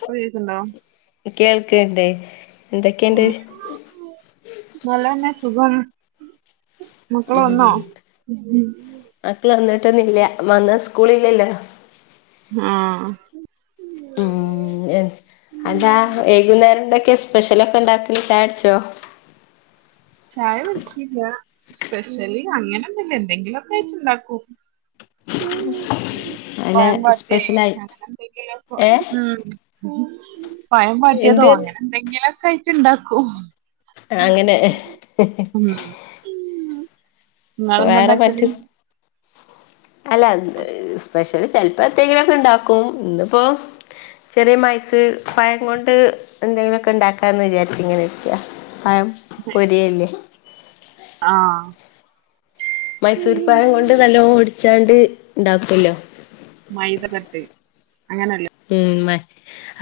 പ്പൊ കേക്ക്ണ്ടോ കേൾക്ക്ണ്ട് എന്തൊക്കെണ്ട്? ഉം നല്ലന്നെ സുഖം മക്കളൊൺന്നോ? മക്കളൊന്നിട്ടൊന്നില്യ. വന്നാ സ്കൂളില്യല്ലോ? ആഹ്‌ ഉം ഉം. എന്താ വൈകുന്നേരം എന്തൊക്കെയ സ്പെഷ്യലൊക്കെണ്ടാക്കല് ചായട്ച്ചോ? ചായ കുടിച്ചില്ല, സ്പെഷ്യല് അങ്ങനൊന്നുല്ല. എന്തെങ്കിലൊക്കായിട്ട് ണ്ടാക്കും. അല്ല പഴം വാട്ടേ.. സ്പെഷ്യലായി അങ്ങനെന്തെങ്കിലപ്പോ ഏ പയം വാട്ടിയതോ എന്ത് അങ്ങനെന്തെങ്കിലൊക്കായിട്ട് ഇണ്ടാക്കും. ആങ്ങനെ. ഉം ങ്ങളെന്താ വേറെ ണ്ടാക്കല്? മറ്റ് അല്ല, സ്പെഷ്യല് ചെൽപ്പ എത്തേങ്കിലൊക്കെണ്ടാക്കും. ഇന്ന്പ്പോ. ചെറ്യേ മൈസൂർപഴം കൊണ്ട് എന്തെങ്കിലൊക്കെണ്ടാക്കാന്ന് വിചാരിച്ച് ഇങ്ങനെ ഇരിക്ക. പയം പൊരിയല്ലേ? ആഹ്‌ മൈസൂർ പയം കൊണ്ട് നല്ലോ ഒട് ച്ചാണ്ട് ഇണ്ടാക്കൊല്ലൊ? മൈദകട്ട് അങ്ങനല്ലേ? ഉം മ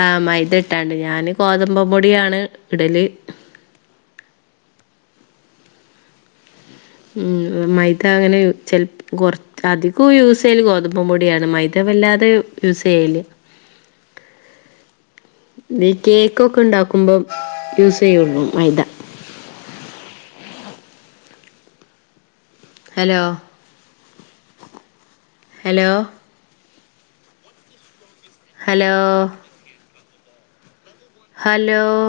ആ മൈദ ഇട്ടാണ്ട് ഞാന് ഗോതമ്പ പൊടിയാണ് ഇടല്. ഉം മൈദ അങ്ങനെ ചെൽപ്പ് കൊർ അധികും യൂസയ്യല് ഗോതമ്പ പൊടിയാണ് മൈദ വല്ലാതെ യൂസയ്യല്. ഈ കേക്കൊക്കെ ഇണ്ടാക്കുമ്പം യൂസെയ്യുള്ളൂ മൈദ ഹലോ ഹലോ ഹലോ ഹലോ